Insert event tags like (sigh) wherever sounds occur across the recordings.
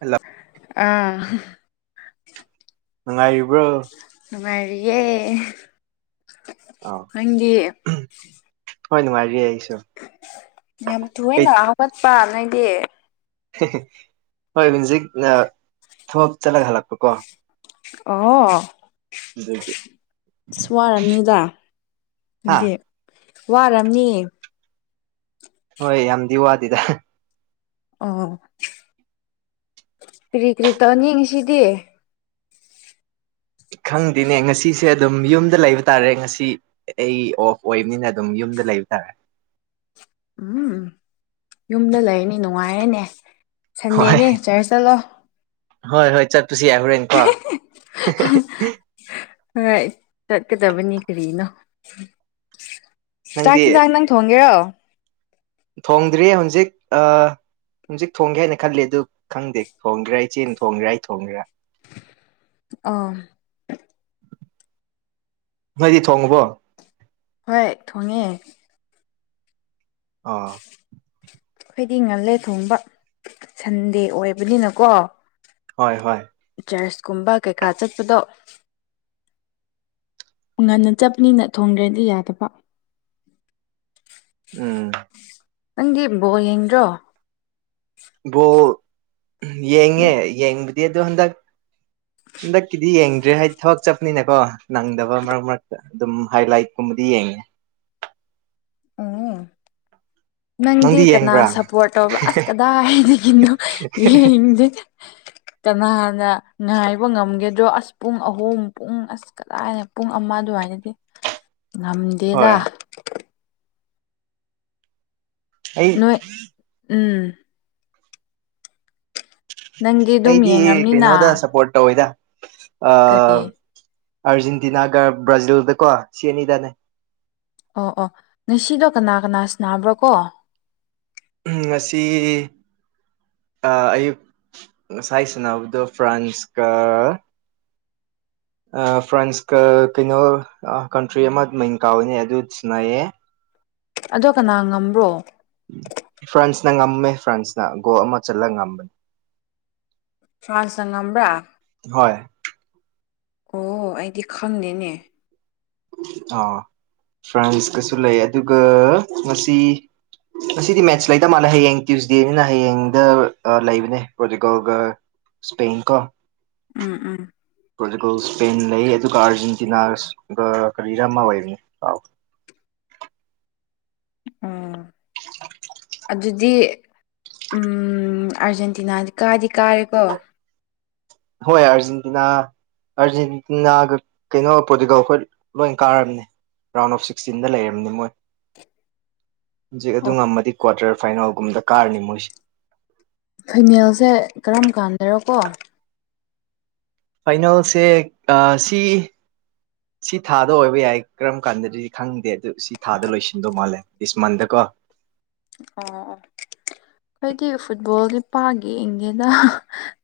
Hello ꯑꯥ ꯅꯨꯡꯉꯥꯏꯔꯤꯕ꯭ꯔꯣ ꯅꯨꯡꯉꯥꯏꯔꯤꯌꯦ ꯑꯥ ꯅꯪꯒꯤ ꯍꯣꯏ ꯅꯨꯡꯉꯥꯏꯔꯤꯌꯦ ꯑꯩꯁꯨ ꯌꯥꯝ ꯀꯩ ꯊꯣꯏꯅ ꯍꯧꯒꯠꯄ ꯅꯣꯏꯗꯤ ꯍꯣꯏ ꯃꯤꯖꯤꯛ ꯊꯕꯞ ꯆꯠꯂꯒ ꯍꯜꯂꯛꯄ ꯀꯣ ꯑꯣ ꯑꯗꯨꯗꯤ ꯑꯁ ꯋꯥꯔꯕꯅꯤꯗ ꯍꯥ ꯑꯗꯨꯗꯤ ꯋꯥꯝꯅꯤ ꯍꯣꯏ ꯌꯥꯝꯗꯤ ꯋꯥꯗꯤꯗ ꯑꯣ ꯀꯔꯤ ꯀꯔꯤ ꯇꯧꯅꯤꯡꯉꯤꯁꯤꯗꯤ ꯈꯪꯗꯦꯅꯦ ꯉꯁꯤꯁꯦ ꯑꯗꯨꯝ ꯌꯨꯝꯗ ꯂꯩꯕ ꯇꯥꯔꯦ ꯉꯁꯤ ꯑꯩ ꯑꯣꯐ ꯑꯣꯏꯕꯅꯤꯅ ꯑꯗꯨꯝ ꯌꯨꯝꯗ ꯂꯩꯕ ꯇꯥꯔꯦ ꯎꯝ ꯌꯨꯝꯗ ꯂꯩꯔꯅꯤ ꯅꯨꯡꯉꯥꯏꯔꯅꯦ ꯍꯣꯏ ꯁꯟꯗꯦꯅꯦ ꯆꯔꯆ ꯆꯠꯂꯣ ꯍꯣꯏ ꯍꯣꯏ ꯆꯠꯄꯁꯨ ꯌꯥꯏ ꯍꯣꯔꯦꯟ ꯀꯣ ꯍꯣꯏ ꯆꯠꯀꯗꯕꯅꯤ ꯀꯔꯤꯅꯣ ꯅꯪꯗꯤ ꯆꯥꯛꯁꯤꯤꯟꯖꯥꯛ ꯅꯪ ꯊꯣꯡꯒꯦꯔꯣ ꯊꯣꯡꯗ꯭ꯔꯤ ꯍꯧꯖꯤꯛ ꯑ ꯍꯧꯖꯤꯛ ꯊꯣꯡꯒꯦ ꯍꯥꯏꯅ ꯈꯜꯜꯂꯤꯦ ꯑꯗꯨ ꯈꯪꯗꯦ ꯊꯣꯡꯒ꯭ꯔꯥ ꯑꯩ ꯆꯦ ꯊꯣꯡꯒ꯭ꯔꯥ ꯑꯩ ꯊꯣꯡꯒꯦ꯭ꯔꯥ ꯑ ꯅꯣꯏꯗꯤ ꯊꯣꯡꯉꯨꯕꯣ ꯍꯣꯏ ꯊꯣꯡꯉꯦ ꯑꯥ ꯑꯩꯈꯣꯏꯗꯤ ꯉꯜꯂꯦ ꯊꯣꯡꯕ ꯁꯟꯗꯦ ꯑꯣꯏꯕꯅꯤꯅꯀꯣ ꯍꯣꯏ ꯍꯣꯏ ꯆꯔꯆꯀꯨꯝꯕ ꯀꯩꯀꯥ ꯆꯠꯄꯗꯣ ꯉꯟꯅ ꯆꯠꯄꯅꯤꯅ ꯊꯣꯡꯈ꯭ꯔꯦꯅꯗꯤ ꯌꯥꯗꯕ ꯎꯝ ꯅꯪꯒꯤ ꯕꯣ ꯌꯦꯡꯗ꯭ꯔꯣ ꯌꯦꯡꯉꯦ ꯌꯦꯡꯕꯗꯤ ꯗ ꯍꯟ ꯇꯛ ꯍꯟꯗꯛꯀꯤꯗꯤ ꯌꯦꯡꯗ꯭ꯔꯦ ꯍꯥꯏꯗꯤ ꯊꯕꯛ ꯆꯠꯄꯅꯤꯅꯦꯀꯣ ꯅꯪꯗꯕ ꯃꯔꯛ ꯃꯔꯛꯇ ꯑꯗꯨꯝ ꯍꯥꯏꯂꯥꯏꯠꯀꯨꯝꯕꯗꯤ ꯌꯦꯡꯉꯦ ꯎꯝ ꯅꯪꯗꯤ ꯀꯅꯥ ꯁꯞꯄꯣꯔꯠ ꯇꯧꯕ꯭ꯔꯣ ꯑꯁ ꯀꯗꯥꯏꯒꯤꯅꯣ ꯌꯦꯡꯗꯦ ꯀꯅꯥꯅ ꯉꯥꯏꯕ ꯉꯝꯒꯦꯗ꯭ꯔꯣ ꯑꯁ ꯄꯨꯡ ꯑꯍꯨꯝ ꯄꯨꯡ ꯑꯁ ꯀꯗꯥꯏꯅ ꯄꯨꯡ ꯑꯃ ꯑꯗꯨꯋꯥꯏꯅꯗꯤ ꯉꯝꯗꯦꯔ ꯍꯣꯏ ꯑꯩ ꯅꯣꯏ ꯎꯝ ꯅꯪꯗꯤ ꯑꯗꯨꯝ ꯑꯩꯗꯤ ꯌꯦꯡꯉꯝꯅꯤꯅ ꯀꯩꯅꯣꯗ ꯁꯞꯄꯣꯔꯠ ꯇꯧꯋꯦꯗ ꯑ ꯀꯔꯤ ꯑꯥꯔꯖꯦꯟꯇꯤꯅꯥꯒ ꯕ꯭ꯔꯥꯖꯤꯜꯗꯀꯣ ꯁꯤ ꯑꯅꯤꯗꯅꯦ ꯑꯣ ꯑꯣ ꯉꯁꯤꯗꯣ ꯀꯅꯥ ꯀꯅꯥ ꯁꯅꯥꯕ꯭ꯔꯣ ꯀꯣ ꯎꯝ ꯉꯁꯤ ꯑ ꯑꯌꯨꯛ ꯉꯁꯥꯏ ꯁꯥꯟꯅꯕꯗꯣ ꯐ꯭ꯔꯥꯟꯁꯀ ꯑ ꯐ꯭ꯔꯥꯟꯁꯀ ꯀꯩꯅꯣ ꯀꯟꯇ꯭ꯔꯤ ꯑꯃ ꯃꯤꯡ ꯀꯥꯎꯋꯤꯅꯦ ꯑꯗꯨ ꯁꯅꯩꯌꯦ ꯑꯗꯣ ꯀꯅꯥ ꯉꯝꯕ꯭ꯔꯣ ꯐ꯭ꯔꯥꯟꯁꯅ ꯉꯝꯃꯦ ꯐ꯭ꯔꯥꯟꯁꯅ ꯒꯣ ꯑꯃ ꯆꯠꯂꯒ ꯉꯝꯕꯅꯤ ꯐ꯭ꯔꯥꯟꯁꯅ ꯉꯝꯕ꯭ꯔꯥ ꯍꯣꯏ ꯑꯣ ꯑꯩꯗꯤ ꯈꯪꯗꯦꯅꯦ ꯑꯣ ꯐ꯭ꯔꯥꯟꯁꯀꯁꯨ ꯂꯩ ꯑꯗꯨꯒ ꯉꯁꯤ ꯑꯁꯤꯗꯤ ꯃꯦꯠꯁ ꯂꯩꯇ ꯃꯥꯜꯂꯦ ꯍꯌꯦꯡ ꯇ꯭ꯌꯨꯁꯗꯦꯅꯤꯅ ꯍꯌꯦꯡꯗ ꯂꯩꯕꯅꯦ ꯄ꯭ꯔꯣꯇꯤꯒꯜꯒ ꯁ꯭ꯄꯦꯟ ꯀꯣ ꯎꯝ ꯎꯝ ꯄꯣꯔꯇꯨꯒꯜ ꯏꯁꯄꯦꯟ ꯂꯩ ꯑꯗꯨꯒ ꯑꯥꯔꯖꯦꯟꯇꯤꯅꯥꯒ ꯀꯔꯤꯔ ꯑꯃ ꯑꯣꯏꯕꯅꯤ ꯀꯥꯎ ꯑꯣ ꯑꯗꯨꯗꯤ ꯎꯝ ꯑꯥꯔꯖꯦꯟꯇꯤꯅꯥꯗꯤ ꯀꯥꯗꯤ ꯀꯥꯔꯦꯀꯣ ꯍꯣꯏ ꯑꯔꯖꯦꯟꯇꯤꯅꯥ ꯑꯥꯔꯖꯦꯟꯇꯤꯅꯥꯒ ꯀꯩꯅꯣ ꯄꯣꯔꯇꯨꯒꯜ ꯈꯣꯏ ꯂꯣꯏꯅ ꯀꯥꯔꯕꯅꯦ ꯔꯥꯎꯟ ꯑꯣꯐ ꯁꯤꯛꯁꯇꯤꯟꯗ ꯂꯩꯔꯝꯅꯤ ꯃꯣꯏ ꯍꯧꯖꯤꯛ ꯑꯗꯨ ꯑꯣ ꯉꯝꯃꯗꯤ ꯀ꯭ꯋꯥꯔꯇꯔ ꯐꯥꯏꯅꯦꯜꯒꯨꯝꯗ ꯀꯥꯔꯅꯤ ꯃꯣꯏꯁꯦ ꯐꯩꯅꯦꯜꯁꯦ ꯀꯔꯝ ꯀꯥꯟꯗꯔꯣ ꯀꯣ ꯐꯥꯏꯅꯦꯜꯁꯦ ꯑ ꯁꯤ ꯁꯤ ꯊꯥꯗ ꯑꯣꯏꯕ ꯌꯥꯏ ꯀꯔꯝ ꯀꯥꯟꯗꯗꯤ ꯈꯪꯗꯦ ꯑꯗꯨ ꯁꯤ ꯊꯥꯗ ꯂꯣꯏꯁꯤꯟꯗꯧ ꯃꯥꯜꯂꯦ ꯗꯤꯁ ꯃꯟꯗ ꯀꯣ ꯑꯣ ꯑꯩꯗꯤ ꯐꯨꯠꯕꯣꯜꯗꯤ ꯄꯥꯥꯛ ꯌꯦꯡꯗꯦꯗ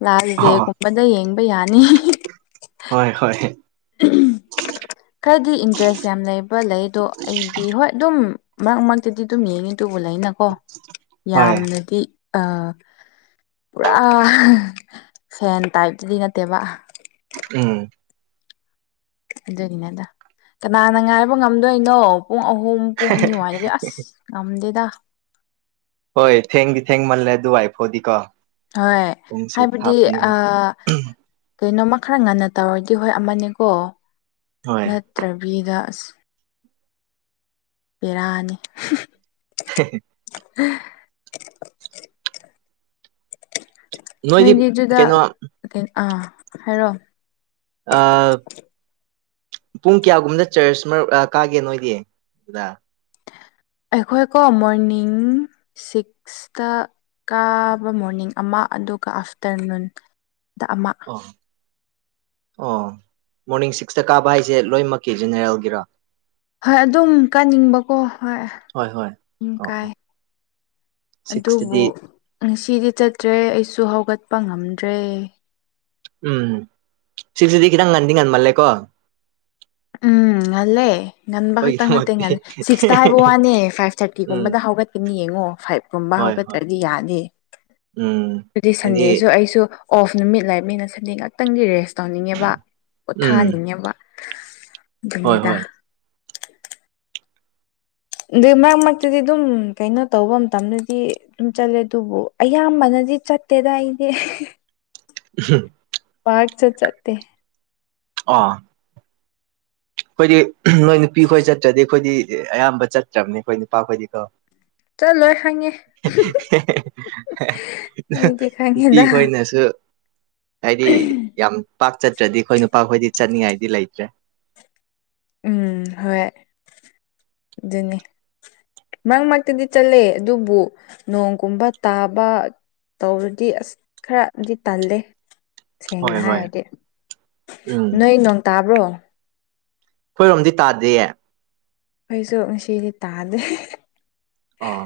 ꯂꯥꯁ ꯑ ꯗꯦꯒꯨꯝꯕꯗ ꯌꯦꯡꯕ ꯌꯥꯅꯤ ꯍꯣꯏ ꯍꯣꯏ ꯈꯔꯗꯤ ꯏꯟꯇ꯭ꯔꯦꯁ ꯌꯥꯝ ꯂꯩꯕ ꯂꯩ ꯑꯗꯣ ꯑꯩꯗꯤ ꯍꯣꯏ ꯑꯗꯨꯝ ꯃꯔꯛ ꯃꯔꯛꯇꯗꯤ ꯑꯗꯨꯝ ꯌꯦꯡꯉꯤ ꯇꯨꯕꯨ ꯂꯩꯅꯀꯣ ꯍꯣꯏ ꯌꯥꯝꯅꯗꯤ ꯑ ꯄꯨꯔꯥ ꯐꯦꯟ ꯇꯥꯏꯞꯇꯗꯤ ꯅꯠꯇꯦꯕ ꯎꯝ ꯑꯗꯨꯒꯤꯅꯦꯗ ꯀꯅꯥꯅ ꯉꯥꯏꯕ ꯉꯝꯗꯣꯏꯅꯣ ꯄꯨꯡ ꯑꯍꯨꯝ ꯄꯨꯡ ꯑꯅꯤ ꯑꯗꯨꯋꯥꯏꯗꯗꯤ ꯑꯁ ꯉꯝꯗꯦꯗ ꯍꯣꯏ ꯊꯦꯡꯗꯤ ꯊꯦꯡꯃꯜꯂꯦ ꯑꯗꯨ ꯋꯥꯏꯐꯥꯎꯗꯤꯀꯣ ꯍꯣꯏ ꯍꯥꯏꯕꯗꯤ ꯑ ꯀꯩꯅꯣꯝꯃ ꯈꯔ ꯉꯟꯅ ꯇꯧꯔꯗꯤ ꯍꯣꯏ ꯑꯃꯅꯦꯀꯣ ꯍꯣꯏ ꯅꯠꯇ꯭ꯔꯕꯤꯗ ꯑꯁ ꯄꯦꯔꯥꯅꯤ (unintelligible) (unintelligible) ꯅꯣꯏꯗꯤ ꯑꯗꯨꯗ ꯀꯩꯅꯣ ꯑꯥ ꯍꯥꯏꯔꯣ ꯑ ꯄꯨꯡ ꯀꯌꯥꯒꯨꯝꯕꯗ ꯆꯔꯆ ꯃꯔꯛ ꯀꯥꯒꯦ ꯅꯣꯏꯗꯤ ꯑꯗꯨꯗ ꯑꯩꯈꯣꯏꯀꯣ ꯃꯣꯔꯅꯤꯡ ꯁꯤꯛꯁ ꯁꯇ ꯀꯥꯕ ꯃꯣꯔꯅꯤꯡ ꯑꯃ ꯑꯗꯨꯒ ꯑꯥꯐꯇꯔꯅꯨꯟ ꯗ ꯑꯃ ꯑꯣ ꯑꯣ ꯃꯣꯔꯅꯤꯡ ꯁꯤꯛꯁꯇ ꯀꯥꯕ ꯍꯥꯏꯁꯦ ꯂꯣꯏꯅꯃꯛꯀꯤ ꯖꯦꯅꯦꯔꯦꯜꯒꯤꯔꯥ ꯍꯣꯏ ꯑꯗꯨꯝ ꯀꯥꯅꯤꯡꯕꯀꯣ ꯍꯣꯏ ꯍꯣꯏ ꯍꯣꯏ ꯑꯗꯨꯝ ꯑꯣ ꯑꯣ ꯀꯥꯏ ꯑꯗꯨꯕꯨ ꯁꯤꯛꯁꯇꯗꯤ ꯉꯁꯤꯗꯤ ꯆꯠꯇ꯭ꯔꯦ ꯑꯩꯁꯨ ꯍꯧꯒꯠꯄ ꯉꯝꯗ꯭ꯔꯦ ꯎꯝ ꯁꯤꯛꯁꯇꯗꯤ ꯈꯤꯇꯪ ꯉꯟꯗꯤ ꯉꯟꯃꯜꯂꯦꯀꯣ ꯎꯝ ꯉꯜꯂꯦ ꯉꯟꯕ ꯈꯛꯇꯪ ꯅꯠꯇꯦ ꯑꯩꯈꯣꯏꯒꯤꯗꯃꯛꯇꯤ ꯉꯜꯂꯦ ꯁꯤꯛꯁꯇ ꯍꯥꯏꯕ ꯋꯥꯅꯦ ꯐꯥꯏꯚ ꯎꯝ ꯊꯥꯔꯇꯤꯒꯨꯝꯕꯗ ꯍꯧꯒꯠ ꯅꯤ ꯌꯦꯡꯉꯣ ꯐꯥꯏꯚ ꯀꯨꯝꯕ ꯍꯣꯏ ꯍꯣꯏ ꯍꯧꯒꯠꯇ꯭ꯔꯗꯤ ꯌꯥꯗꯦ ꯎꯝ ꯑꯗꯨꯗꯤ ꯍꯥꯏꯗꯤ ꯁꯟꯗꯦꯁꯨ ꯑꯩꯁꯨ ꯑꯣꯐ ꯅꯨꯃꯤꯠ ꯂꯩꯏꯅꯤꯅ ꯁꯟꯗꯦ ꯉꯥꯛꯇꯪꯒꯤ ꯔꯦꯁ ꯇꯧꯅꯤꯡꯉꯦꯕ ꯎꯝ ꯄꯣꯊꯥꯍꯟꯅꯤꯡꯉꯦꯕ ꯍꯣꯏ ꯑꯗꯨꯅꯦꯗ ꯍꯣꯏ ꯑꯗꯨ ꯃꯔꯛ ꯃꯔꯛꯇꯗꯤ ꯑꯗꯨꯝ ꯀꯩꯅꯣ ꯇꯧꯕ ꯃꯇꯝꯗꯗꯤ ꯑꯗꯨꯝ ꯆꯠꯂꯦ ꯑꯗꯨꯕꯨ ꯑꯌꯥꯝꯕꯅꯗꯤ ꯆꯠꯇꯦꯗ ꯑꯩꯗꯤ ꯎꯝ ꯍꯨꯝ ꯄꯥꯛꯁꯨ ꯆꯠꯇꯦ ꯑꯥ ꯑꯩꯈꯣꯏꯗꯤ ꯅꯣꯏ ꯅꯨꯄꯤ ꯈꯣꯏ ꯆꯠꯇ꯭ꯔꯗꯤ ꯑꯩꯈꯣꯏꯗꯤ ꯑꯌꯥꯝꯕ ꯆꯠꯇ꯭ꯔꯕꯅꯤ ꯑꯩꯈꯣꯏ ꯅꯨꯄꯥ ꯈꯣꯏꯗꯤ ꯀꯣ ꯆꯠꯂꯣꯏ ꯈꯪꯉꯦ ꯑꯩꯗꯤ ꯅꯨꯄꯤ ꯈꯪꯉꯦꯗ ꯈꯣꯏꯅꯁꯨ ꯍꯥꯏꯗꯤ ꯌꯥꯝ ꯄꯥꯛ ꯆꯠꯇ꯭ꯔꯗꯤ ꯑꯩꯈꯣꯏ ꯅꯨꯄꯥꯈꯣꯏꯗꯤ ꯆꯠꯅꯤꯡꯉꯥꯏꯗꯤ ꯂꯩꯇ꯭ꯔꯦ ꯎꯝ ꯍꯣꯏ ꯑꯗꯨꯅꯤ ꯃꯔꯛ ꯃꯔꯛꯇꯗꯤ ꯆꯠꯂꯦ ꯑꯗꯨꯕꯨ ꯅꯣꯡꯒꯨꯝꯕ ꯇꯥꯕ ꯇꯧꯔꯗꯤ ꯑꯁ ꯈꯔꯗꯤ ꯇꯜꯂꯦ ꯍꯣꯏ ꯁꯦꯡꯅ ꯍꯣꯏ ꯍꯥꯏꯔꯗꯤ ꯎꯝ ꯅꯣꯏ ꯅꯣꯡ ꯇꯥꯕ꯭ꯔꯣ ꯑꯩꯈꯣꯏꯔꯣꯝꯗꯤ ꯇꯥꯗꯦꯌꯦ ꯈꯣꯏꯁꯨ ꯉꯁꯤꯗꯤ ꯇꯥꯗꯦ ꯑꯥ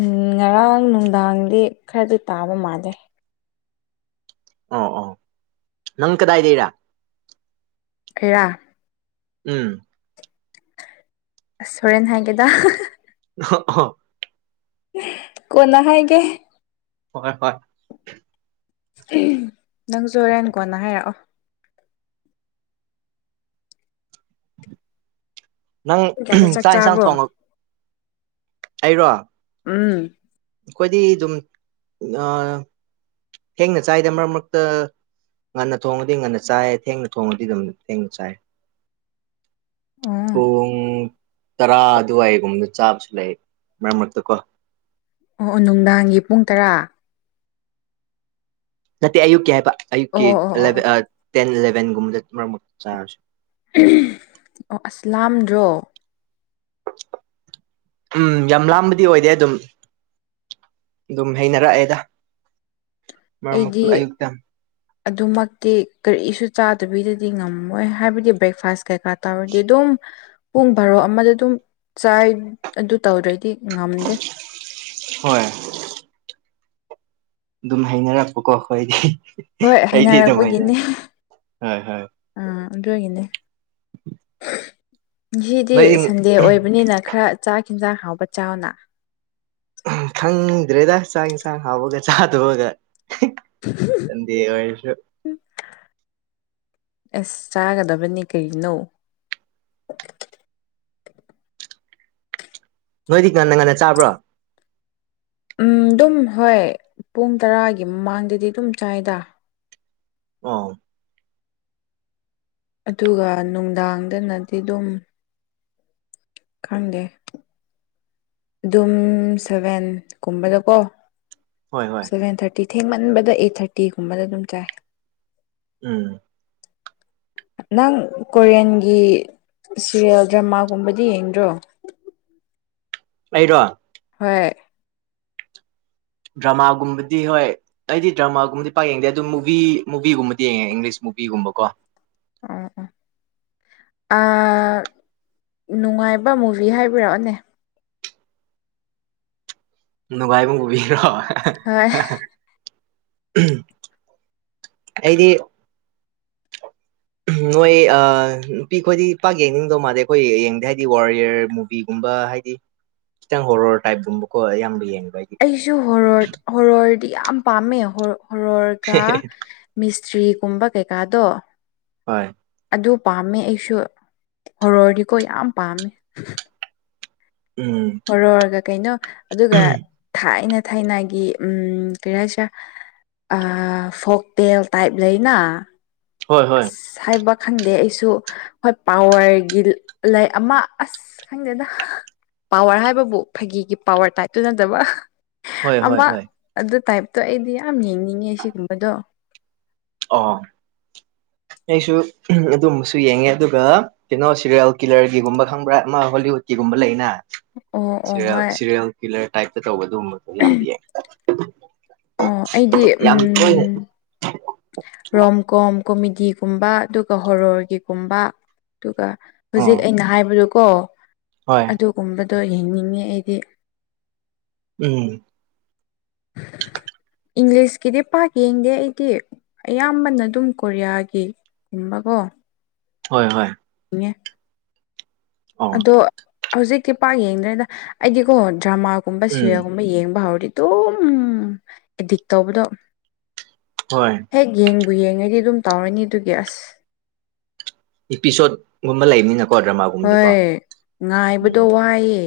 ꯎꯝ ꯉꯔꯥꯡ ꯅꯨꯡꯗꯥꯡꯗꯤ ꯈꯔꯗꯤ ꯇꯥꯕ ꯃꯥꯥꯟꯂꯦ ꯑꯣ ꯑꯣ ꯅꯪ ꯀꯗꯥꯏꯗꯩꯔꯥ ꯀꯩꯔꯥ ꯎꯝ ꯑꯁ ꯍꯣꯔꯦꯟ ꯍꯥꯏꯒꯦꯗ ꯑꯣ ꯍꯣ ꯀꯣꯟꯅ ꯍꯥꯏꯒꯦ ꯍꯣꯏ ꯍꯣꯏ ꯅꯪꯁꯨ ꯍꯣꯔꯦꯟ ꯀꯣꯟꯅ ꯍꯥꯏꯔꯛꯑꯣ ꯅꯪ ꯄꯨꯡ ꯀꯌꯥꯗ ꯆꯥꯛ ꯏꯟꯁꯥꯡ ꯆꯥꯕ꯭ꯔꯣ ꯊꯣꯡꯉ ꯑꯩꯔꯣ ꯎꯝ ꯈꯣꯏꯗꯤ ꯑꯗꯨꯝ ꯊꯦꯡꯅ ꯆꯥꯏꯗ ꯃꯔꯛ ꯃꯔꯛꯇ ꯉꯟꯅ ꯊꯣꯡꯉꯗꯤ ꯉꯟꯅ ꯆꯥꯏ ꯊꯦꯡꯅ ꯊꯣꯡꯉꯗꯤ ꯑꯗꯨꯝ ꯊꯦꯡꯅ ꯆꯥꯏ ꯑꯣ ꯄꯨꯡ ꯇꯔꯥ ꯑꯗꯨꯋꯥꯏꯒꯨꯝꯕꯗ ꯆꯥꯕꯁꯨ ꯂꯩ ꯃꯔꯛ ꯃꯔꯛꯇ ꯀꯣ ꯑꯣ ꯑꯣ ꯅꯨꯡꯗꯥꯡꯒꯤ ꯄꯨꯡ ꯇꯔꯥ ꯅꯠꯇꯦ ꯑꯌꯨꯛꯀꯤ ꯍꯥꯏꯕ ꯑꯣ ꯑꯌꯨꯛꯀꯤ ꯑꯣ ꯑꯣ ꯑꯣ ꯑꯣ ꯇꯦꯟ ꯏꯂꯚꯦꯟꯒꯨꯝꯕꯗ ꯃꯛ ꯆꯥꯔꯁꯨ ꯑꯣ ꯑꯁ ꯂꯥꯝꯗ꯭ꯔꯣ ꯎꯝ ꯌꯥꯝ ꯂꯥꯝꯕꯗꯤ ꯑꯣꯏꯗꯦ ꯑꯗꯨꯝ ꯑꯗꯨꯝ ꯍꯩꯅꯔꯛꯑꯦꯗ ꯃꯔꯛ ꯑꯩꯗꯤ ꯃꯔꯛꯇ (inaudible) ꯑꯗꯨꯃꯛꯇꯤ ꯀꯔꯤꯁꯨ ꯆꯥꯗꯕꯤꯗꯗꯤ ꯉꯝꯃꯣꯏ ꯍꯥꯏꯕꯗꯤ ꯕ꯭ꯔꯦꯛꯐꯥꯁ ꯀꯩꯀꯥ ꯇꯥꯔꯗꯤ ꯑꯗꯨꯝ ꯄꯨꯡ ꯚꯔꯣ ꯑꯃꯗ ꯑꯗꯨꯝ ꯆꯥꯏ ꯑꯗꯨ ꯇꯧꯗ꯭ꯔꯗꯤ ꯉꯝꯗꯦ ꯍꯣꯏ ꯑꯗꯨꯝ ꯍꯥꯏꯅꯔꯛꯄꯀꯣ ꯑꯩꯈꯣꯏꯗꯤ ꯍꯣꯏ ꯑꯩꯗꯤ ꯑꯗꯨꯝ ꯍꯩꯅꯔꯦ ꯍꯣꯏ ꯍꯣꯏ ꯎꯝ ꯑꯗꯨꯒꯤꯅꯦ ꯉꯁꯤꯗꯤ ꯅꯣꯏꯗꯤ ꯁꯟꯗꯦ ꯑꯣꯏꯕꯅꯤꯅ ꯈꯔ ꯆꯥꯛ ꯍꯤꯟꯖꯥꯡ ꯍꯥꯎꯕ ꯆꯥꯎꯑꯣꯅ ꯈꯪꯗ꯭ꯔꯦꯗ ꯆꯥꯛ ꯌꯦꯟꯁꯥꯡ ꯍꯥꯎꯕꯒ ꯆꯥꯗꯣꯕꯒ ꯁꯟꯗꯦ ꯑꯣꯢꯔꯁꯨ ꯑꯁ ꯆꯥꯒꯗꯕꯅꯤ ꯀꯩꯅꯣ ꯅꯣꯏꯗꯤ ꯉꯟꯅ ꯉꯟꯅ ꯆꯥꯕ꯭ꯔꯣ ꯎꯝ ꯑꯗꯨꯝ ꯍꯣꯏ ꯄꯨꯡ ꯇꯔꯥꯒꯤ ꯃꯃꯥꯡꯗꯗꯤ ꯑꯗꯨꯝ ꯆꯥꯏꯗꯥ ꯑꯣ ꯑꯗꯨꯒ ꯅꯨꯡꯗꯥꯡꯗꯅꯗꯤ ꯑꯗꯨꯝ ꯈꯪꯗꯦ ꯑꯗꯨꯝ ꯁꯚꯦꯟ ꯀꯨꯝꯕꯗꯀꯣ ꯍꯣꯏ ꯍꯣꯏ ꯁꯚꯦꯟ ꯊꯥꯔꯇꯤ ꯊꯦꯡꯃꯟꯕꯗ ꯑꯩꯠ ꯊꯥꯔꯇꯤꯒꯨꯝꯕꯗ ꯑꯗꯨꯝ ꯆꯥꯏ ꯎꯝ ꯅꯪ ꯀꯣꯔꯤꯌꯥꯟꯒꯤ ꯁꯦꯔꯤꯌꯦꯜ ꯗ꯭ꯔꯃꯥꯒꯨꯝꯕꯗꯤ ꯌꯦꯡꯗ꯭ꯔꯣ ꯑꯩꯔꯣ ꯍꯣꯏ ꯗ꯭ꯔꯃꯥꯒꯨꯝꯕꯗꯤ ꯍꯣꯏ ꯑꯩꯗꯤ ꯗ꯭ꯔꯃꯥꯒꯨꯝꯕꯗꯤ ꯄꯥꯛ ꯌꯦꯡꯗꯦ ꯑꯗꯨꯝ ꯃꯨꯚꯤ ꯃꯨꯚꯤꯒꯨꯝꯕꯗꯤ ꯌꯦꯡꯉꯦ ꯏꯪꯂꯤꯁ ꯃꯨꯚꯤꯒꯨꯝꯕꯀꯣ ꯎꯝ ꯅꯨꯡꯉꯥꯏꯕ ꯃꯨꯚꯤ ꯍꯥꯏꯕꯤꯔꯛꯑꯣꯅꯦ ꯅꯨꯡꯉꯥꯏꯕ ꯃꯨꯕꯤꯔꯣ ꯍꯣꯏ ꯑꯩꯗꯤ ꯅꯣꯏ ꯅꯨꯄꯤ ꯈꯣꯏꯗꯤ ꯄꯥꯛ ꯌꯦꯡꯅꯤꯡꯗꯧ ꯃꯥꯟꯗꯦ ꯑꯩꯈꯣꯏ ꯌꯦꯡꯗꯦ ꯍꯥꯏꯗꯤ ꯋꯥꯔꯤꯌꯔꯃꯨ ꯕꯤꯒꯨꯝꯕ ꯍꯥꯏꯗꯤ ꯈꯤꯇꯪ ꯍꯣꯔꯣꯔ ꯇꯥꯏꯞꯀꯨꯝꯕꯀꯣ ꯑꯌꯥꯝꯕ ꯌꯦꯡꯕ ꯍꯥꯏꯗꯤ ꯑꯩꯁꯨ ꯍꯣꯔ ꯍꯣꯔꯗꯤ ꯌꯥꯝ ꯄꯥꯝꯃꯦ ꯍꯣꯔꯣꯔꯒ ꯃꯤꯁꯇ꯭ꯔꯤꯒꯨꯝꯕ ꯀꯩꯀꯥꯗꯣ (unintelligible) ꯑꯗꯨ ꯄꯥꯝꯃꯦ ꯑꯩꯁꯨ ꯍꯣꯔꯣꯔꯗꯤꯀꯣ ꯌꯥꯝ ꯄꯥꯝꯃꯦ ꯎꯝ ꯑꯣꯔꯣꯔꯒ ꯀꯩꯅꯣ ꯑꯗꯨꯒ ꯊꯥꯏꯅ ꯊꯥꯏꯅꯒꯤ ꯎꯝ ꯀꯔꯤ ꯍꯥꯏꯁꯤꯔꯥ ꯐꯣꯛ ꯇꯦꯜ ꯇꯥꯏꯞ ꯂꯩꯅ ꯍꯣꯏ ꯍꯣꯏ ꯑꯁ ꯍꯥꯏꯕ ꯈꯪꯗꯦ ꯑꯩꯁꯨ ꯍꯣꯏ ꯄꯋꯥꯔꯒꯤ ꯂꯩꯥꯏ ꯑꯃ ꯑꯁ ꯑꯁ ꯈꯪꯗꯦꯗ ꯄꯋꯥꯔ ꯍꯥꯏꯕꯕꯨ ꯐꯥꯒꯤꯒꯤ ꯄꯋꯔ ꯇꯥꯏꯞꯇꯨ ꯅꯠꯇꯕ ꯍꯣꯏ ꯍꯣꯏ ꯑꯃ ꯍꯣꯏ ꯑꯗꯨ ꯇꯥꯏꯞꯇꯣ ꯑꯩꯗꯤ ꯌꯥꯝ ꯌꯦꯡꯅꯤꯡꯉꯦ ꯁꯤꯒꯨꯝꯕꯗꯣ ꯑꯣ ꯑꯩꯁꯨ ꯑꯗꯨꯝꯕꯁꯨ ꯌꯦꯡꯉꯦ ꯑꯗꯨꯒ ꯀꯩꯅꯣ ꯁꯤꯔꯤꯌꯦꯜ ꯀꯤꯂꯔꯒꯤꯒꯨꯝꯕ ꯈꯪꯕ꯭ꯔꯥ ꯑꯃ ꯍꯣꯂꯤꯋꯨꯗꯀꯤꯒꯨꯝꯕ ꯂꯩꯅ ꯑꯣ ꯑꯣ ꯁꯤꯔꯤꯌꯦꯜ ꯍꯣꯏ ꯁꯤꯔꯤꯌꯦꯜ ꯀꯤꯂꯔ ꯇꯥꯏꯞꯇ ꯇꯧꯕ ꯑꯗꯨꯒꯨꯝꯕꯗꯣ ꯌꯥꯝꯕ ꯌꯥꯏ ꯑꯣ ꯑꯩꯗꯤ ꯌꯥꯝ ꯇꯣꯏꯅ ꯎꯝ ꯔꯣꯝ ꯒꯣꯝ ꯀꯣꯃꯦꯗꯤꯒꯨꯝꯕ ꯑꯗꯨꯒ ꯍꯣꯔꯣꯔꯒꯤꯒꯨꯝꯕ ꯑꯗꯨꯒ ꯑꯣ ꯍꯧꯖꯤꯛ ꯑꯩꯅ ꯍꯥꯏꯕꯗꯨꯀꯣ ꯍꯣꯏ ꯑꯗꯨꯒꯨꯝꯕꯗꯣ ꯌꯦꯡꯅꯤꯡꯉꯤ ꯑꯩꯗꯤ ꯎꯝ (unintelligible) ꯏꯪꯂꯤꯁꯀꯤꯗꯤ ꯄꯥꯛ ꯌꯦꯡꯗꯦ ꯑꯩꯗꯤ ꯑꯌꯥꯝꯕꯅ ꯑꯗꯨꯝ ꯀꯣꯔꯤꯌꯥꯒꯤꯒꯨꯝꯕꯀꯣ ꯍꯣꯏ ꯍꯣꯏ꯫ (unintelligible) ꯑꯣ ꯑꯗꯣ ꯍꯧꯖꯤꯛꯇꯤ ꯄꯥꯛ ꯌꯦꯡꯗ꯭ꯔꯔꯤꯗ ꯑꯩꯗꯤꯀꯣ ꯗ꯭ꯔꯃꯥꯒꯨꯝꯕ ꯎꯝ ꯁꯔꯤꯌꯦꯜꯒꯨꯝꯕ ꯌꯦꯡꯕ ꯍꯧꯔꯤ꯫ ꯑꯗꯨꯝ ꯑꯦꯗꯤꯛ ꯇꯧꯕꯗꯣ ꯍꯣꯏ ꯍꯦꯛ ꯌꯦꯡꯕꯨ ꯌꯦꯡꯉꯗꯤ ꯑꯗꯨꯝ ꯇꯧꯔꯅꯤ ꯑꯗꯨꯒꯤ ꯑꯁ (unintelligible) ꯏꯄꯤꯁꯣꯠꯀꯨꯝꯕ ꯂꯩꯕꯅꯤꯅꯀꯣ ꯗ꯭ꯔꯃꯥꯒꯨꯝꯗꯤꯀꯣ ꯍꯣꯏ ꯎꯝ꯫ ꯉꯥꯏꯕꯗꯣ ꯋꯥꯏꯌꯦ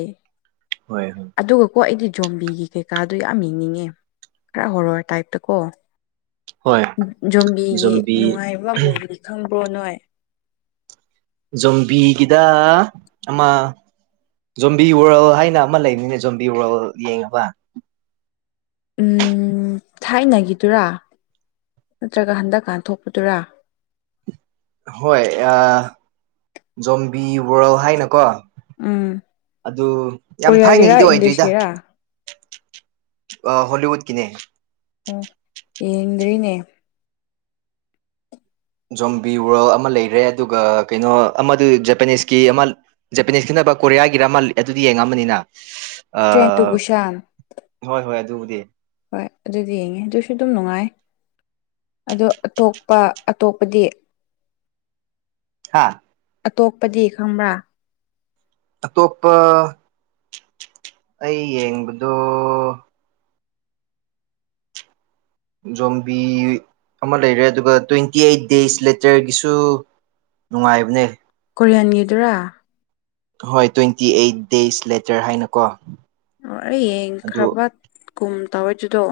ꯍꯣꯏ ꯍꯣꯏ꯫ ꯑꯗꯨꯒꯀꯣ ꯑꯩꯗꯤ ꯖꯣꯝꯕꯤꯒꯤ ꯀꯩꯀꯥꯗꯣ ꯌꯥꯝ ꯌꯦꯡꯅꯤꯡꯉꯦ ꯄꯨꯔ ꯍꯣꯔꯣꯔ ꯇꯥꯏꯞꯇ ꯀꯣ꯫ ꯍꯣꯏ ꯖꯣꯝꯕꯤꯒꯤ ꯖꯣꯝꯕꯤ ꯅꯨꯡꯉꯥꯏꯕ ꯃꯑꯣꯡꯗꯤ ꯈꯪꯕ꯭ꯔꯣ ꯅꯣꯏ꯫ ꯖꯣꯝꯕꯤꯒꯤꯗ ꯑꯃ ꯖꯣꯝꯕꯤ ꯋꯥꯔꯜ ꯍꯥꯏꯅ ꯑꯃ ꯂꯩꯅꯤꯅꯦ ꯖꯣꯝꯕꯤ ꯋꯥꯔꯜ ꯌꯦꯡꯉꯕ꯫ ꯎꯝ ꯊꯥꯏꯅꯒꯤꯗꯨꯔꯥ ꯅꯠꯇ꯭ꯔꯒ ꯍꯟꯗꯛꯀꯥꯟ ꯊꯣꯛꯄꯗꯨꯔꯥ꯫ ꯍꯣꯏ ꯖꯣꯝꯕꯤ ꯋꯥꯔꯜ ꯍꯥꯏꯅꯀꯣ꯫ ꯎꯝ ꯑꯗꯨ ꯌꯥꯝ ꯀꯣꯔꯤꯌꯥꯒꯤꯔꯥ ꯊꯥꯏꯅꯒꯤꯗꯤ ꯑꯣꯏꯗ꯭ꯔꯤꯗ꯫ ꯏꯪꯂꯤꯁꯀꯤꯔꯥ ꯑ ꯍꯣꯂꯤꯎꯠ ꯀꯤꯅꯦ꯫ ꯑꯣ ꯌꯦꯡꯗ꯭ꯔꯤꯅꯦ꯫ ꯖꯣꯝꯕꯤ ꯋꯔꯣ ꯑꯃ ꯂꯩꯔꯦ ꯑꯗꯨꯒ ꯀꯩꯅꯣ ꯑꯃꯗꯨ ꯖꯄꯅꯤꯁꯀꯤ ꯑꯃ ꯖꯄꯅꯤꯁ ꯈꯠꯅꯕ ꯀꯣꯔꯤꯌꯥꯒꯤ ꯔꯃꯜ ꯑꯗꯨꯗꯤ ꯌꯦꯡꯉꯝꯕꯅꯤꯅ꯫ ꯑ ꯇ꯭ꯔꯦꯟ ꯇꯨ ꯕꯨꯁꯥꯟ ꯍꯣꯏ ꯍꯣꯏ ꯑꯗꯨꯕꯨꯗꯤ꯫ ꯍꯣꯏ ꯑꯗꯨꯗꯤ ꯌꯦꯡꯉꯦ ꯑꯗꯨꯁꯨ ꯑꯗꯨꯝ ꯅꯨꯡꯉꯥꯏ ꯑꯗꯣ ꯑꯇꯣꯞꯄ ꯑꯇꯣꯞꯄꯗꯤ꯫ ꯍꯥꯥ ꯑꯇꯣꯞꯄꯗꯤ ꯈꯪꯕ꯭ꯔꯥ ꯑꯇꯣꯞꯄ ꯑꯩ ꯌꯦꯡꯕꯗꯣ ꯖꯣꯝꯕꯤ ꯑꯃ ꯂꯩꯔꯦ ꯑꯗꯨꯒ ꯇ꯭ꯋꯦꯟꯇꯤ ꯑꯩꯠ ꯗꯦꯖ ꯂꯦꯇꯔꯒꯤꯁꯨ꯫ ꯅꯨꯡꯉꯥꯏꯕꯅꯦ꯫ ꯀꯣꯔꯤꯌꯥꯟꯒꯤꯗꯨꯔꯥ꯫ ꯍꯣꯏ ꯇ꯭ꯋꯦꯟꯇꯤ ꯑꯩꯠ ꯗꯦꯖ ꯂꯦꯇꯔ ꯍꯥꯏꯅꯀꯣ꯫ ꯑꯣ ꯑꯩ ꯑꯗꯨ ꯌꯦꯡꯈ꯭ꯔꯕ ꯀꯨꯝ ꯇꯧꯋꯦꯗꯨꯗꯣ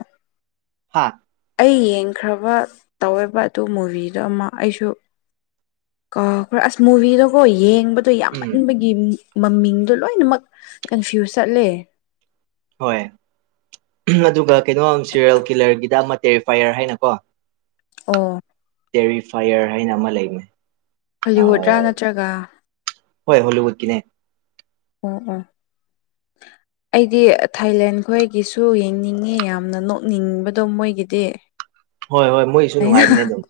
ꯍꯥ ꯑꯩ ꯌꯦꯡꯈ꯭ꯔꯕ ꯇꯧꯋꯕ ꯑꯗꯨ ꯃꯨꯚꯤꯗꯨ ꯑꯃ ꯑꯩꯁꯨ꯫ ꯀꯧꯕ ꯑꯁ ꯃꯨꯚꯤꯗꯣꯒꯣ ꯌꯦꯡꯕ ꯑꯣ ꯎꯝ ꯌꯥꯝꯃꯟꯕꯒꯤ ꯃꯃꯤꯡꯗꯣ ꯂꯣꯏꯅꯃꯛ ꯀꯟꯐ꯭ꯌꯨꯁ ꯆꯠꯂꯦ꯫ ꯍꯣꯏ꯫ ꯑꯗꯨꯒ ꯀꯩꯅꯣ ꯁꯦꯔꯦꯜ ꯀꯤꯂꯔꯒꯤꯗ ꯑꯃ ꯇꯦꯔꯤꯐꯌꯔ ꯍꯥꯏꯅꯀꯣ꯫ ꯑꯣ ꯇꯦꯔꯤꯐꯥꯏꯌꯔ ꯍꯥꯏꯅ ꯑꯃ ꯂꯩꯃꯦ꯫ ꯍꯣꯂꯤꯋꯨꯗꯔꯥ ꯅꯠꯇ꯭ꯔꯒ ꯍꯣꯏ ꯍꯣꯂꯤꯋꯨꯠꯀꯤꯅꯦ꯫ ꯑꯣ ꯑꯥ꯫ (inaudible) ꯑꯩꯗꯤ ꯊꯥꯏꯂꯦꯟ ꯈꯣꯏꯒꯤꯁꯨ ꯌꯦꯡꯅꯤꯡꯉꯤ ꯌꯥꯝꯅ ꯅꯣꯛꯅꯤꯡꯕꯗꯣ ꯃꯣꯏꯒꯤꯗꯤ꯫ ꯍꯣꯏ ꯍꯣꯏ ꯃꯣꯏꯁꯨ ꯑꯩꯅ ꯅꯨꯡꯉꯥꯏꯕꯅꯦ ꯑꯗꯨꯝ꯫